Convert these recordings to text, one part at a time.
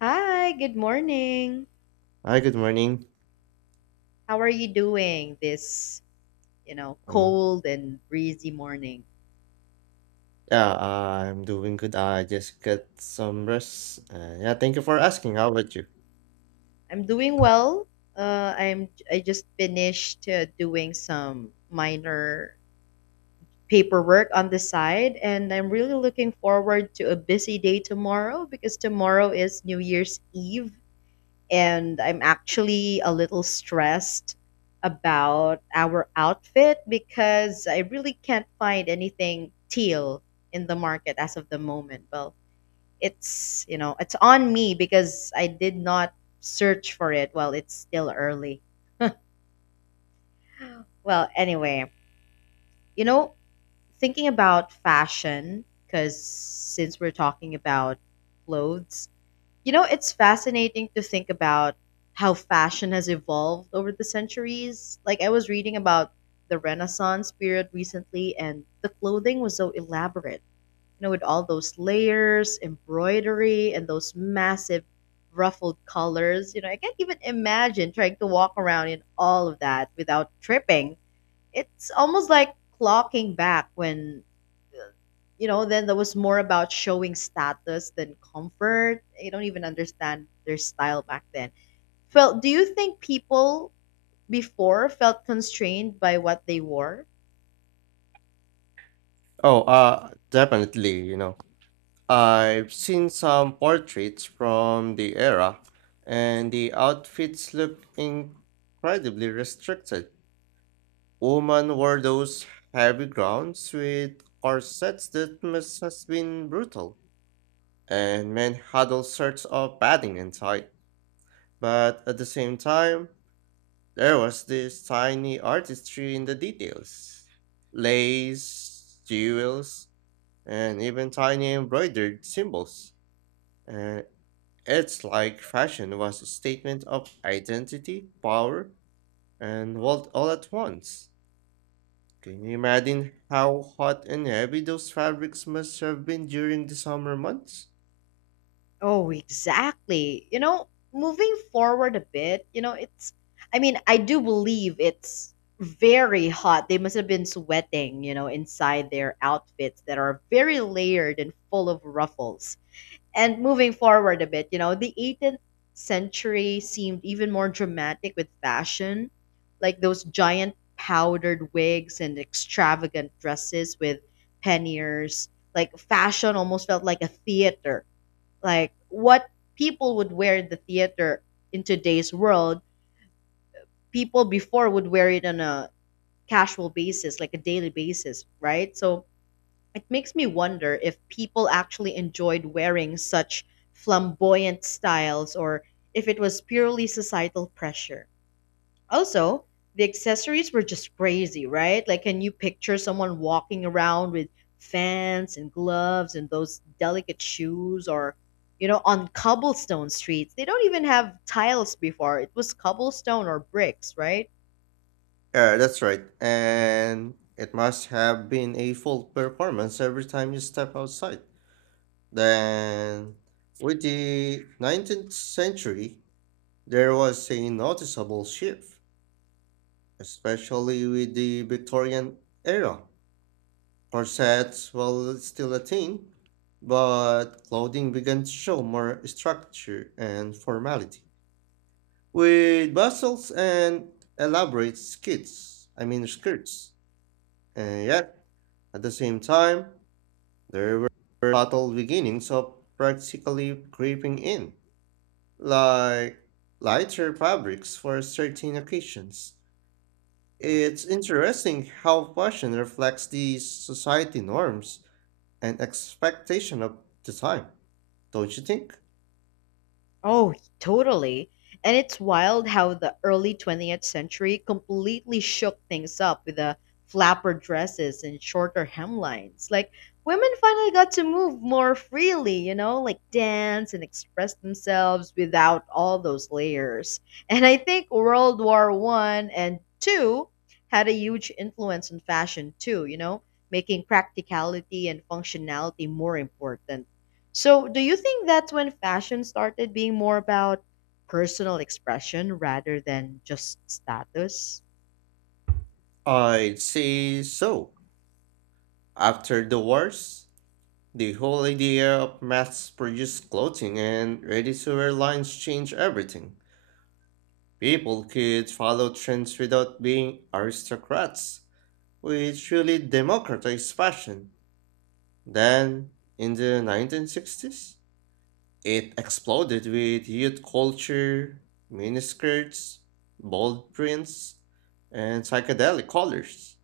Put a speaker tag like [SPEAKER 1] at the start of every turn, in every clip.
[SPEAKER 1] Hi, good morning.
[SPEAKER 2] Hi, good morning.
[SPEAKER 1] How are you doing this,
[SPEAKER 2] Mm,
[SPEAKER 1] cold and breezy morning?
[SPEAKER 2] Yeah, I'm doing good. I just got some rest. Yeah, thank you for asking. How about you?
[SPEAKER 1] I'm doing well. I just finished doing some minor paperwork on the side, and I'm really looking forward to a busy day tomorrow because tomorrow is New Year's Eve, and I'm actually a little stressed about our outfit because I really can't find anything teal in the market as of the moment. Well, it's on me because I did not search for it while it's still early. Well, anyway, you know, thinking about fashion because since we're talking about clothes. It's fascinating to think about how fashion has evolved over the centuries. Like, I was reading about the Renaissance period recently, and the clothing was so elaborate, with all those layers, embroidery, and those massive ruffled colors. I can't even imagine trying to walk around in all of that without tripping. It's almost like clocking back when then that was more about showing status than comfort. I don't even understand their style back then. Felt Do you think people before felt constrained by what they wore?
[SPEAKER 2] Oh, definitely, you know. I've seen some portraits from the era, and the outfits look incredibly restricted. Women wore those heavy gowns with corsets that must have been brutal, and men had all sorts of padding and tight. But at the same time, there was this tiny artistry in the details: lace, jewels, and even tiny embroidered symbols. And it's like fashion was a statement of identity, power, and wealth all at once. Can you imagine how hot and heavy those fabrics must have been during the summer months?
[SPEAKER 1] Oh, exactly. Moving forward a bit, you know, it's I mean, I do believe it's very hot. They must have been sweating, inside their outfits that are very layered and full of ruffles. And moving forward a bit, the 18th century seemed even more dramatic with fashion, like those giant powdered wigs and extravagant dresses with panniers. Like fashion almost felt like a theater. Like what people would wear in the theater, in today's world, people before would wear it on a casual basis, like a daily basis, right? So it makes me wonder if people actually enjoyed wearing such flamboyant styles or if it was purely societal pressure. Also, the accessories were just crazy, right? Like, can you picture someone walking around with fans and gloves and those delicate shoes or, on cobblestone streets? They don't even have tiles before. It was cobblestone or bricks, right?
[SPEAKER 2] Yeah, that's right. And it must have been a full performance every time you step outside. Then, with the 19th century, there was a noticeable shift, especially with the Victorian era. Corsets were still a thing, but clothing began to show more structure and formality, with bustles and elaborate skits, I mean skirts. And yet, at the same time, there were subtle beginnings of practically creeping in, like lighter fabrics for certain occasions. It's interesting how fashion reflects the society norms and expectation of the time, don't you think?
[SPEAKER 1] Oh, totally. And it's wild how the early 20th century completely shook things up with the flapper dresses and shorter hemlines. Like, women finally got to move more freely, like dance and express themselves without all those layers. And I think World War I and II had a huge influence on fashion too, making practicality and functionality more important. So, do you think that's when fashion started being more about personal expression rather than just status?
[SPEAKER 2] I'd say so. After the wars, the whole idea of mass-produced clothing and ready-to-wear lines changed everything. People could follow trends without being aristocrats, which really democratized fashion. Then, in the 1960s, it exploded with youth culture, miniskirts, bold prints, and psychedelic colors.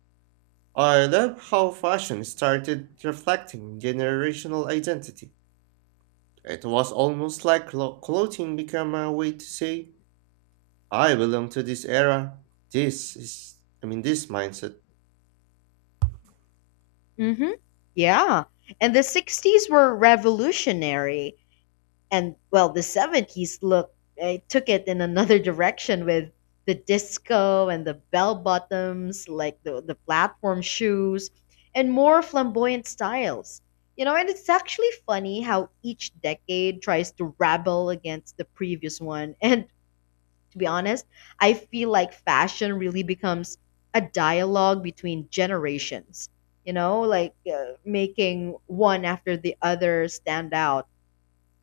[SPEAKER 2] I love how fashion started reflecting generational identity. It was almost like clothing became a way to say, I belong to this era. This is, I mean, this mindset.
[SPEAKER 1] Mm-hmm. Yeah. And the 60s were revolutionary. And, well, the 70s look, took it in another direction with the disco and the bell bottoms, like the platform shoes, and more flamboyant styles. And it's actually funny how each decade tries to rebel against the previous one. And, to be honest, I feel like fashion really becomes a dialogue between generations, like, making one after the other stand out.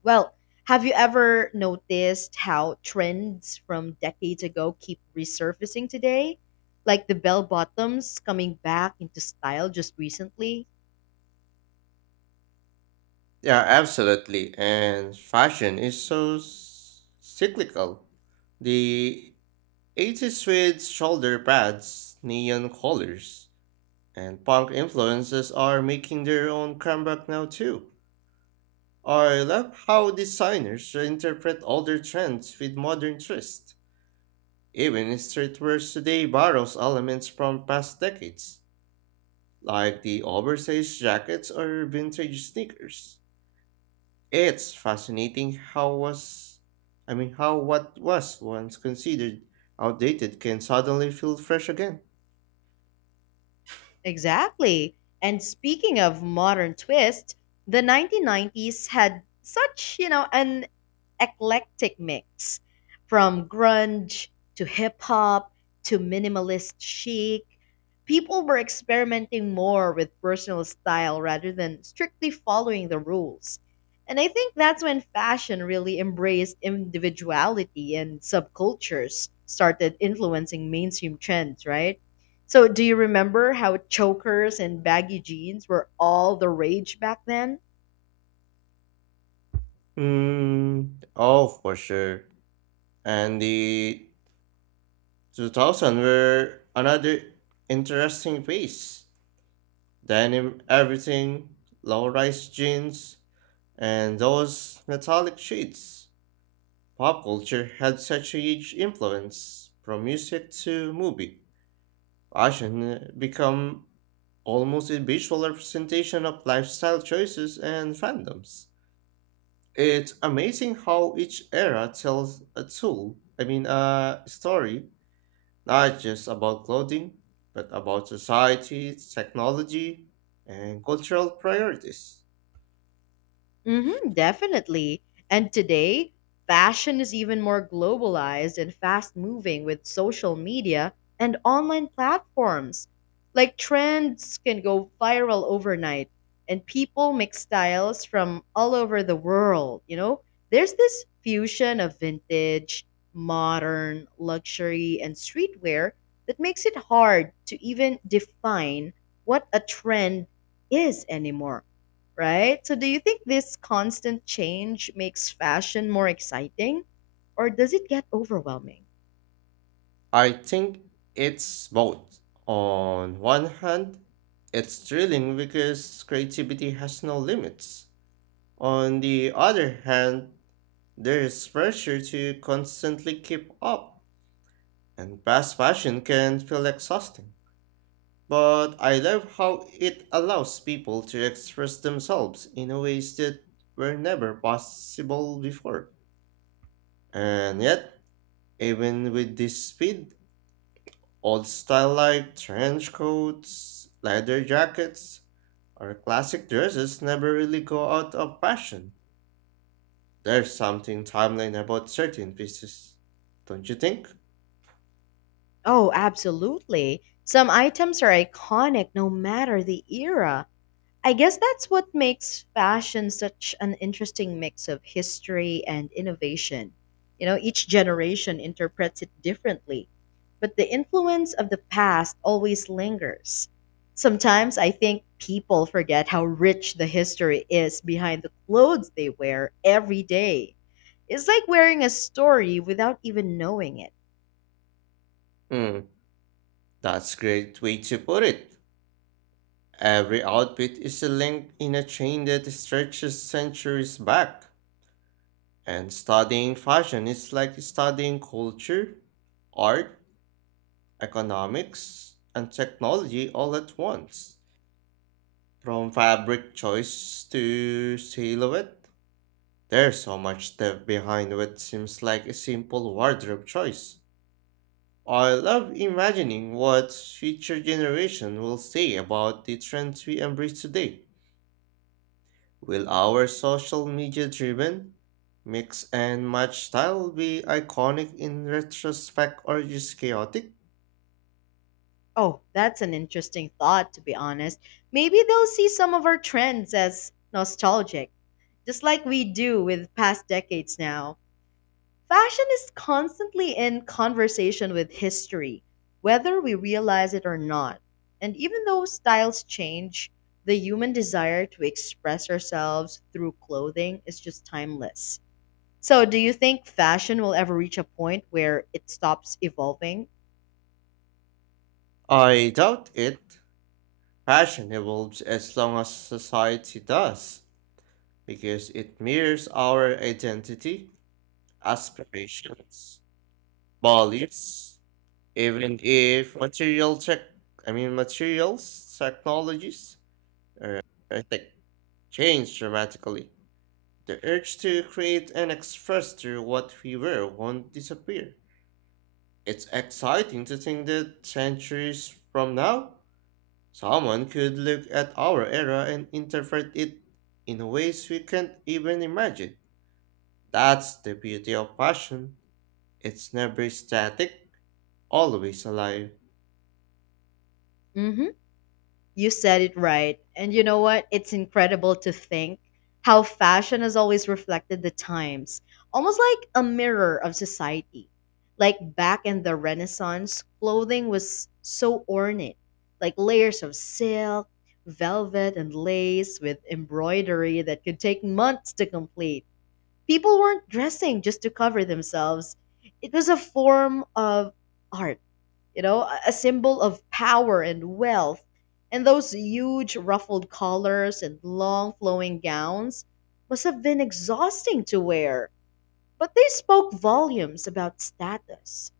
[SPEAKER 1] Well, have you ever noticed how trends from decades ago keep resurfacing today? Like the bell bottoms coming back into style just recently?
[SPEAKER 2] Yeah, absolutely. And fashion is so cyclical. The 80s with shoulder pads, neon colors, and punk influences are making their own comeback now too. I love how designers reinterpret older trends with modern twist. Even streetwear today borrows elements from past decades, like the oversized jackets or vintage sneakers. It's fascinating how was I mean how what was once considered outdated can suddenly feel fresh again.
[SPEAKER 1] Exactly. And speaking of modern twists, the 1990s had such, an eclectic mix from grunge to hip hop to minimalist chic. People were experimenting more with personal style rather than strictly following the rules. And I think that's when fashion really embraced individuality and subcultures started influencing mainstream trends, right? So, do you remember how chokers and baggy jeans were all the rage back then?
[SPEAKER 2] Mm, oh, for sure. And the 2000 were another interesting phase. Denim everything, low-rise jeans, and those metallic sheets. Pop culture had such a huge influence, from music to movie. Fashion become almost a visual representation of lifestyle choices and fandoms. It's amazing how each era tells a story, not just about clothing, but about society, technology, and cultural priorities.
[SPEAKER 1] Mm-hmm, definitely. And today, fashion is even more globalized and fast moving with social media and online platforms. Like trends can go viral overnight, and people mix styles from all over the world. There's this fusion of vintage, modern, luxury, and streetwear that makes it hard to even define what a trend is anymore, right? So do you think this constant change makes fashion more exciting, or does it get overwhelming?
[SPEAKER 2] I think it's both. On one hand, it's thrilling because creativity has no limits. On the other hand, there is pressure to constantly keep up, and fast fashion can feel exhausting. But I love how it allows people to express themselves in a ways that were never possible before. And yet, even with this speed, old style like trench coats, leather jackets, or classic dresses never really go out of fashion. There's something timeline about certain pieces, don't you think?
[SPEAKER 1] Oh, absolutely. Some items are iconic no matter the era. I guess that's what makes fashion such an interesting mix of history and innovation. Each generation interprets it differently, but the influence of the past always lingers. Sometimes I think people forget how rich the history is behind the clothes they wear every day. It's like wearing a story without even knowing it.
[SPEAKER 2] Hmm, that's great way to put it. Every outfit is a link in a chain that stretches centuries back, and studying fashion is like studying culture, art, economics, and technology all at once. From fabric choice to silhouette, there's so much depth behind what seems like a simple wardrobe choice. I love imagining what future generation will say about the trends we embrace today. Will our social media driven mix and match style be iconic in retrospect or just chaotic?
[SPEAKER 1] Oh, that's an interesting thought, to be honest. Maybe they'll see some of our trends as nostalgic, just like we do with past decades now. Fashion is constantly in conversation with history, whether we realize it or not. And even though styles change, the human desire to express ourselves through clothing is just timeless. So, do you think fashion will ever reach a point where it stops evolving?
[SPEAKER 2] I doubt it. Fashion evolves as long as society does, because it mirrors our identity, aspirations, values, even if materials, technologies, or tech change dramatically. The urge to create and express through what we were won't disappear. It's exciting to think that centuries from now, someone could look at our era and interpret it in ways we can't even imagine. That's the beauty of passion. It's never static, always alive.
[SPEAKER 1] Mm hmm. You said it right. And you know what? It's incredible to think how fashion has always reflected the times, almost like a mirror of society. Like back in the Renaissance, clothing was so ornate, like layers of silk, velvet, and lace with embroidery that could take months to complete. People weren't dressing just to cover themselves. It was a form of art. A symbol of power and wealth. And those huge ruffled collars and long flowing gowns must have been exhausting to wear, but they spoke volumes about status.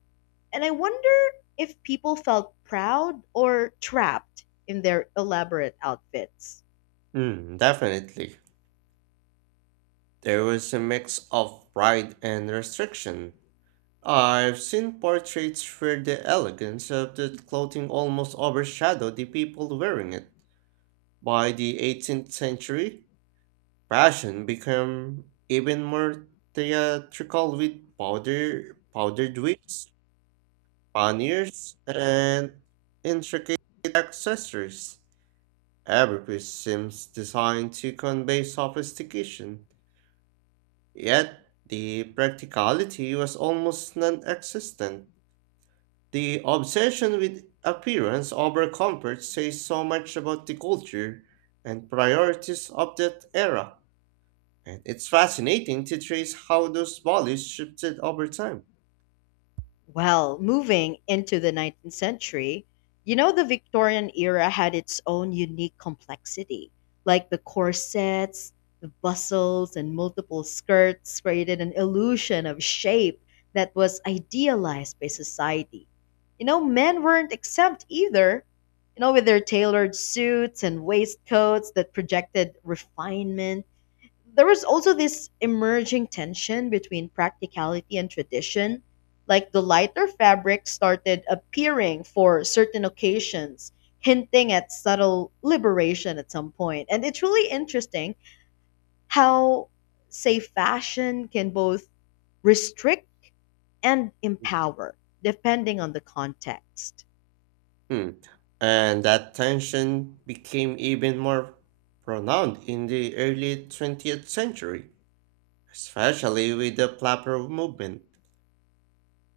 [SPEAKER 1] And I wonder if people felt proud or trapped in their elaborate outfits.
[SPEAKER 2] Mm, definitely. There was a mix of pride and restriction. I've seen portraits where the elegance of the clothing almost overshadowed the people wearing it. By the 18th century, fashion became even more theatrical with powdered wigs, panniers, and intricate accessories. Every piece seems designed to convey sophistication, yet the practicality was almost non existent. The obsession with appearance over comfort says so much about the culture and priorities of that era, and it's fascinating to trace how those values shifted over time.
[SPEAKER 1] Well, moving into the 19th century, the Victorian era had its own unique complexity, like the corsets, the bustles, and multiple skirts created an illusion of shape that was idealized by society. Men weren't exempt either, with their tailored suits and waistcoats that projected refinement. There was also this emerging tension between practicality and tradition. Like the lighter fabrics started appearing for certain occasions, hinting at subtle liberation at some point. And it's really interesting how, say, fashion can both restrict and empower, depending on the context.
[SPEAKER 2] Hmm. And that tension became even more pronounced in the early 20th century, especially with the Plaid movement.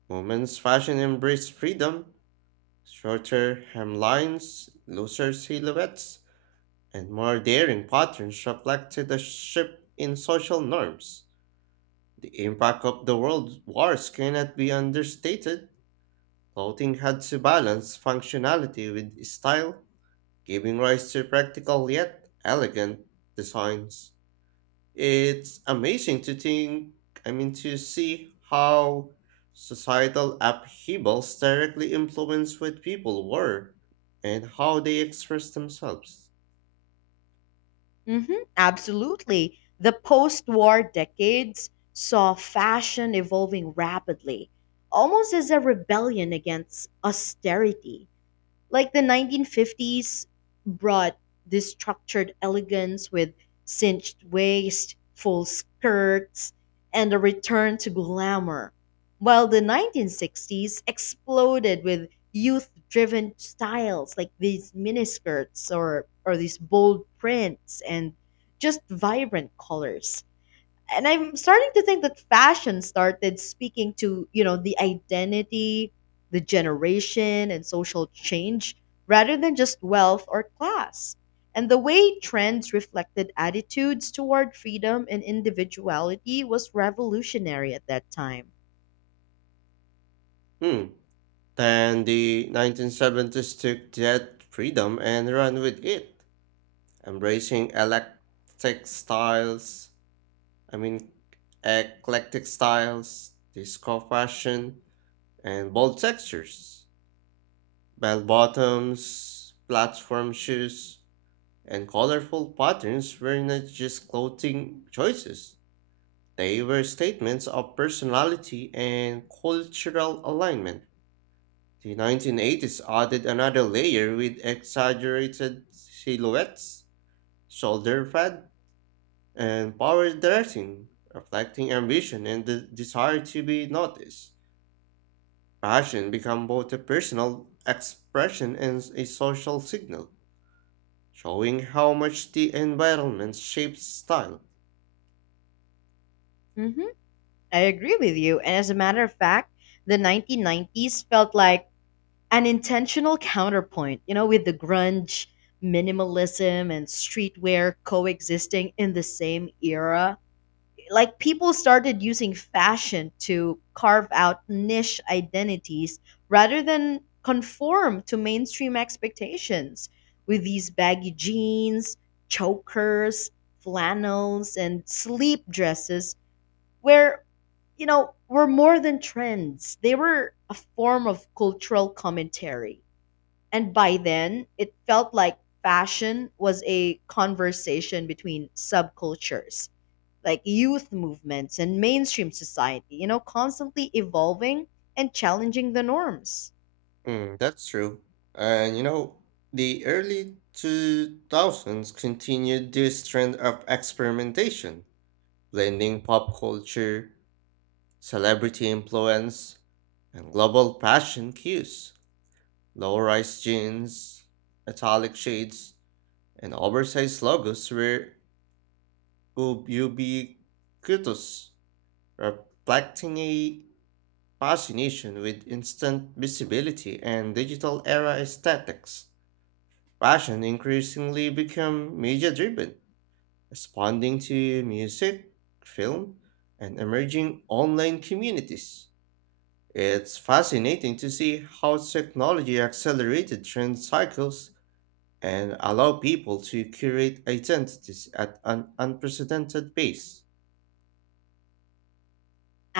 [SPEAKER 2] Women's fashion embraced freedom, shorter hemlines, looser silhouettes, and more daring patterns reflected a shift in social norms. The impact of the world wars cannot be understated. Clothing had to balance functionality with style, giving rise to practical yet elegant designs. It's amazing to see how societal upheavals directly influence what people wore and how they express themselves.
[SPEAKER 1] Hmm, absolutely. The post war decades saw fashion evolving rapidly, almost as a rebellion against austerity. Like the 1950s brought this structured elegance with cinched waist, full skirts, and a return to glamour, while the 1960s exploded with youth-driven styles like these miniskirts, or these bold prints and just vibrant colors. And I'm starting to think that fashion started speaking to, the identity, the generation, and social change rather than just wealth or class. And the way trends reflected attitudes toward freedom and individuality was revolutionary at that time.
[SPEAKER 2] Hmm, then the 1970s took that freedom and ran with it, embracing I mean, eclectic styles, disco fashion, and bold textures, bell bottoms, platform shoes, and colorful patterns were not just clothing choices. They were statements of personality and cultural alignment. The 1980s added another layer with exaggerated silhouettes, shoulder pad, and power dressing, reflecting ambition and the desire to be noticed. Fashion became both a personal expression and a social signal, showing how much the environment shapes style.
[SPEAKER 1] Hmm. I agree with you. And as a matter of fact, the 1990s felt like an intentional counterpoint, with the grunge, minimalism, and streetwear coexisting in the same era. Like people started using fashion to carve out niche identities rather than conform to mainstream expectations, with these baggy jeans, chokers, flannels, and sleep dresses, where, were more than trends. They were a form of cultural commentary. And by then, it felt like fashion was a conversation between subcultures, like youth movements and mainstream society, constantly evolving and challenging the norms.
[SPEAKER 2] Mm, that's true. And you know, the early 2000s continued this trend of experimentation blending pop culture, celebrity influence, and global fashion cues. Low rise jeans, italic shades, and oversized logos were ubiquitous, reflecting a fascination with instant visibility and digital era aesthetics. Fashion increasingly became media driven, responding to music, film, and emerging online communities. It's fascinating to see how technology accelerated trend cycles and allow people to curate identities at an unprecedented pace.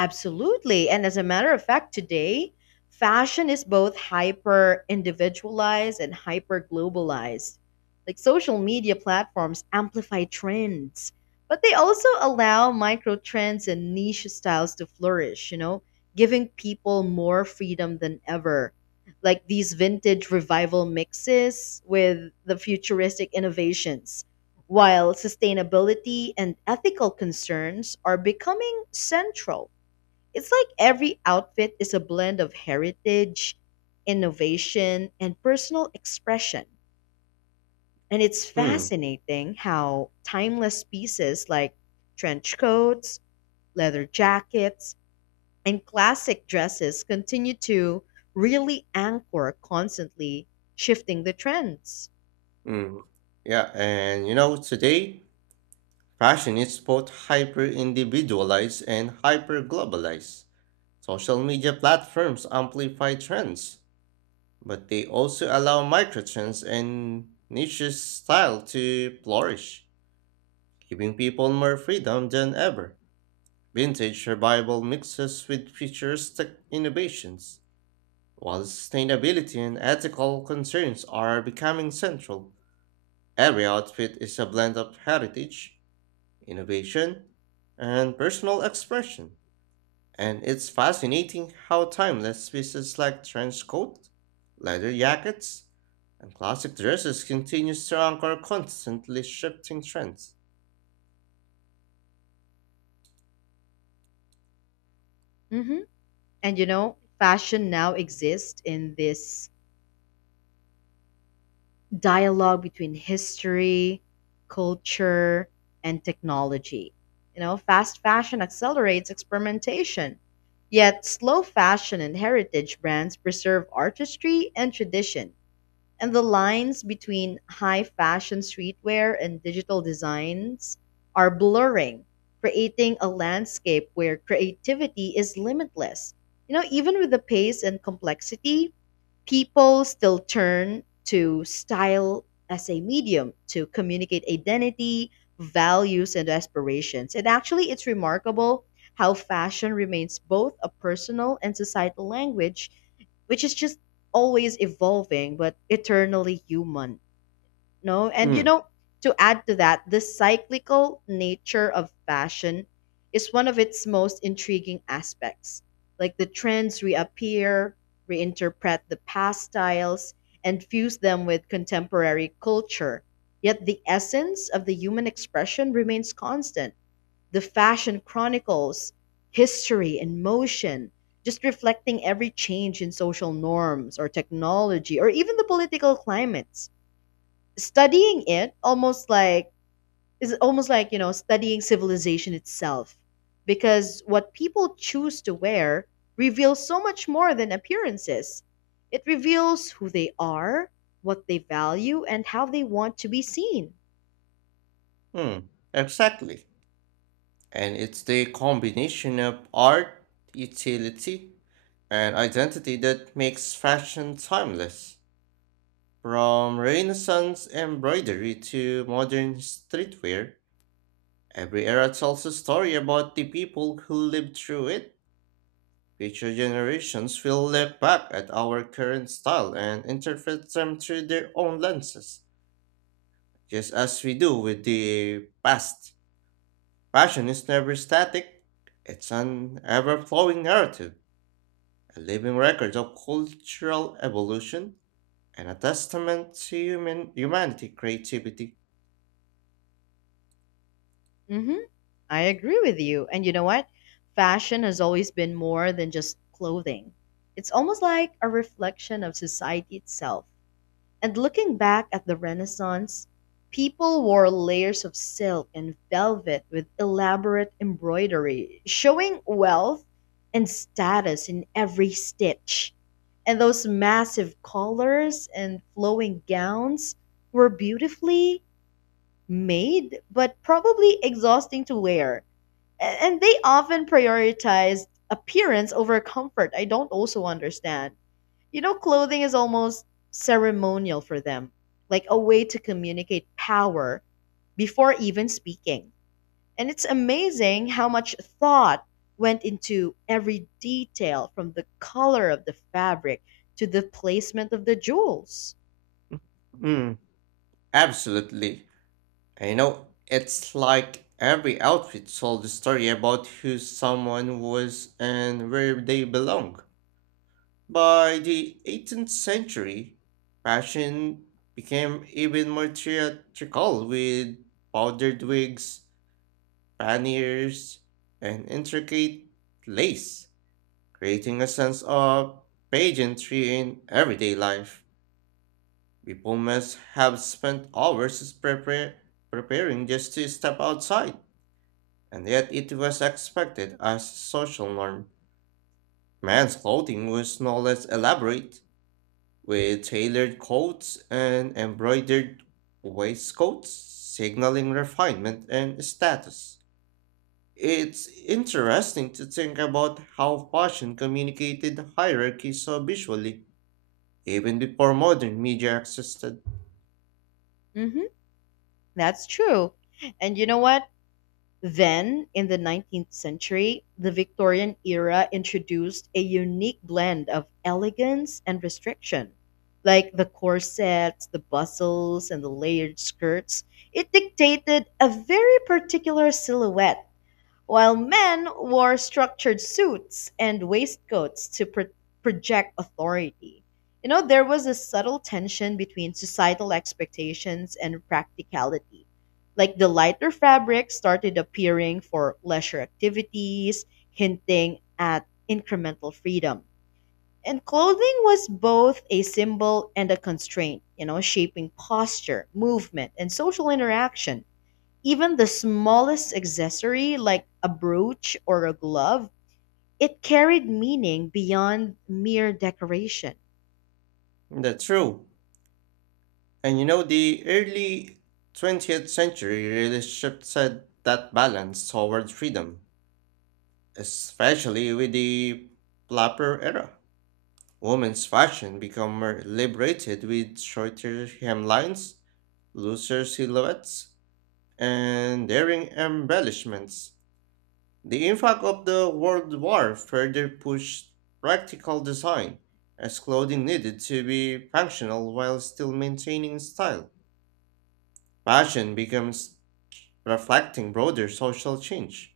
[SPEAKER 1] Absolutely. And as a matter of fact, today, fashion is both hyper individualized and hyper globalized. Like social media platforms amplify trends, but they also allow micro trends and niche styles to flourish, giving people more freedom than ever. Like these vintage revival mixes with the futuristic innovations, while sustainability and ethical concerns are becoming central. It's like every outfit is a blend of heritage, innovation, and personal expression. And it's
[SPEAKER 2] Mm,
[SPEAKER 1] fascinating how timeless pieces like trench coats, leather jackets, and classic dresses continue to really anchor constantly shifting the trends.
[SPEAKER 2] mm. Yeah, and you know, today, fashion is both hyper individualized and hyper globalized. Social media platforms amplify trends, but they also allow microtrends and niche style to flourish, giving people more freedom than ever. Vintage survival mixes with future tech innovations. While sustainability and ethical concerns are becoming central, every outfit is a blend of heritage, innovation, and personal expression. And it's fascinating how timeless pieces like trench coat, leather jackets, and classic dresses continues to anchor constantly shifting trends.
[SPEAKER 1] Hmm. And fashion now exists in this dialogue between history, culture, and technology. Fast fashion accelerates experimentation, yet slow fashion and heritage brands preserve artistry and tradition. And the lines between high fashion, streetwear, and digital designs are blurring, creating a landscape where creativity is limitless. Even with the pace and complexity, people still turn to style as a medium to communicate identity, values, and aspirations. And actually, it's remarkable how fashion remains both a personal and societal language, which is just always evolving but eternally human. No, and
[SPEAKER 2] Mm,
[SPEAKER 1] to add to that, the cyclical nature of fashion is one of its most intriguing aspects. Like the trends reappear, reinterpret the past styles, and fuse them with contemporary culture. Yet the essence of the human expression remains constant. The fashion chronicles history and motion, just reflecting every change in social norms, or technology, or even the political climates. Studying it, almost like, is almost like, studying civilization itself, because what people choose to wear reveals so much more than appearances. It reveals who they are, what they value, and how they want to be seen.
[SPEAKER 2] exactly. And it's the combination of art, utility, and identity that makes fashion timeless. From Renaissance embroidery to modern streetwear, every era tells a story about the people who lived through it. Future generations will look back at our current style and interpret them through their own lenses, just as we do with the past. Fashion is never static, it's an ever flowing narrative, a living record of cultural evolution, and a testament to human humanity creativity.
[SPEAKER 1] Hmm. I agree with you. And you know what? Fashion has always been more than just clothing. It's almost like a reflection of society itself. And looking back at the Renaissance, people wore layers of silk and velvet with elaborate embroidery, showing wealth and status in every stitch. And those massive collars and flowing gowns were beautifully made, but probably exhausting to wear. And they often prioritized appearance over comfort. I don't also understand. Clothing is almost ceremonial for them, like a way to communicate power before even speaking. And it's amazing how much thought went into every detail, from the color of the fabric to the placement of the jewels.
[SPEAKER 2] Mm, absolutely. And you know, it's like every outfit told a story about who someone was and where they belong. By the 18th century, fashion became even more theatrical with powdered wigs, panniers, and intricate lace, creating a sense of pageantry in everyday life. People must have spent preparing just to step outside, and yet it was expected as a social norm. Men's clothing was no less elaborate, with tailored coats and embroidered waistcoats, signaling refinement and status. It's interesting to think about how fashion communicated hierarchy so visually even before modern media existed.
[SPEAKER 1] Hmm, that's true. And you know what? Then, in the 19th century, the Victorian era introduced a unique blend of elegance and restriction. Like the corsets, the bustles, and the layered skirts, it dictated a very particular silhouette, while men wore structured suits and waistcoats to project authority. There was a subtle tension between societal expectations and practicality. Like the lighter fabrics started appearing for leisure activities, hinting at incremental freedom. And clothing was both a symbol and a constraint, shaping posture, movement, and social interaction. Even the smallest accessory, like a brooch or a glove, it carried meaning beyond mere decoration.
[SPEAKER 2] That's true. And you know, the early 20th century really shifted that balance towards freedom, especially with the flapper era. Women's fashion became more liberated with shorter hemlines, looser silhouettes, and daring embellishments. The impact of the World War further pushed practical design, as clothing needed to be functional while still maintaining style. Fashion becomes reflecting broader social change,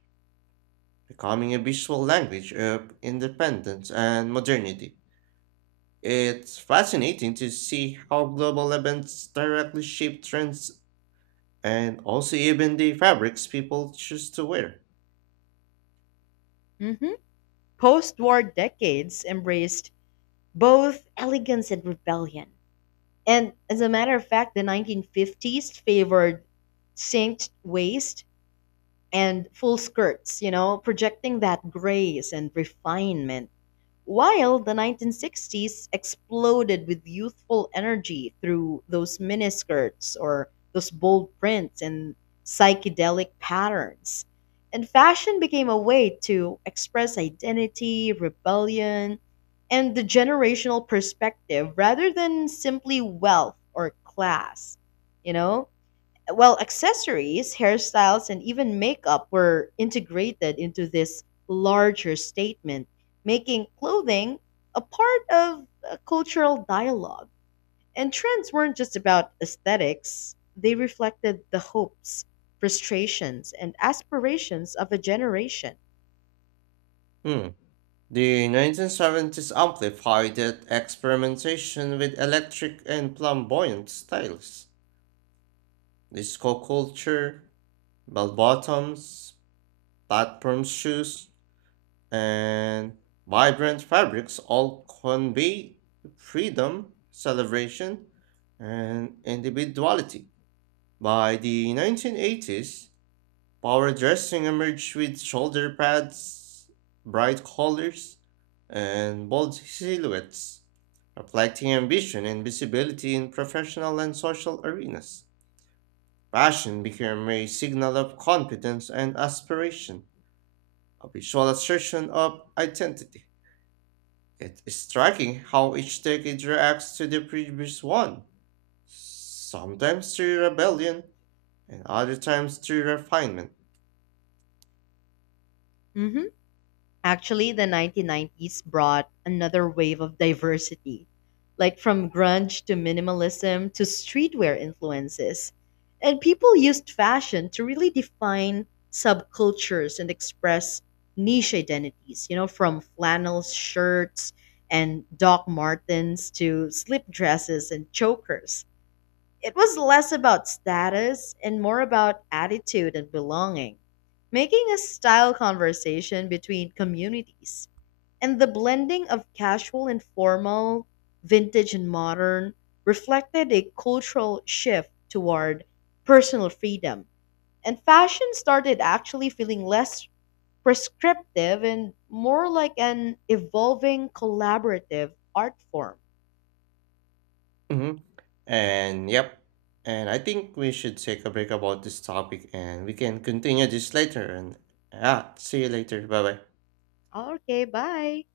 [SPEAKER 2] becoming a visual language of independence and modernity. It's fascinating to see how global events directly shape trends and also even the fabrics people choose to wear.
[SPEAKER 1] Mhm. Post-war decades embraced both elegance and rebellion. And as a matter of fact, the 1950s favored cinched waist and full skirts, projecting that grace and refinement. While the 1960s exploded with youthful energy through those miniskirts or those bold prints and psychedelic patterns. And fashion became a way to express identity, rebellion, and the generational perspective rather than simply wealth or class. You know, well, accessories, hairstyles, and even makeup were integrated into this larger statement, making clothing a part of a cultural dialogue. And trends weren't just about aesthetics, they reflected the hopes, frustrations, and aspirations of a generation.
[SPEAKER 2] Hmm. The 1970s amplified that experimentation with electric and flamboyant styles. Disco culture, bell bottoms, platform shoes, and vibrant fabrics all convey freedom, celebration, and individuality. By the 1980s, power dressing emerged with shoulder pads, bright colors, and bold silhouettes, reflecting ambition and visibility in professional and social arenas. Fashion became a signal of confidence and aspiration, a visual assertion of identity. It is striking how each decade reacts to the previous one, sometimes through rebellion, and other times through refinement.
[SPEAKER 1] Mhm. Actually, the 1990s brought another wave of diversity, like from grunge to minimalism to streetwear influences. And people used fashion to really define subcultures and express niche identities, from flannel shirts and Doc Martens to slip dresses and chokers. It was less about status and more about attitude and belonging, making a style conversation between communities. And the blending of casual and formal, vintage and modern, reflected a cultural shift toward personal freedom. And fashion started actually feeling less prescriptive and more like an evolving collaborative art form.
[SPEAKER 2] Mm-hmm. And yep. And I think we should take a break about this topic and we can continue this later. And yeah, see you later. Bye bye.
[SPEAKER 1] Okay, bye.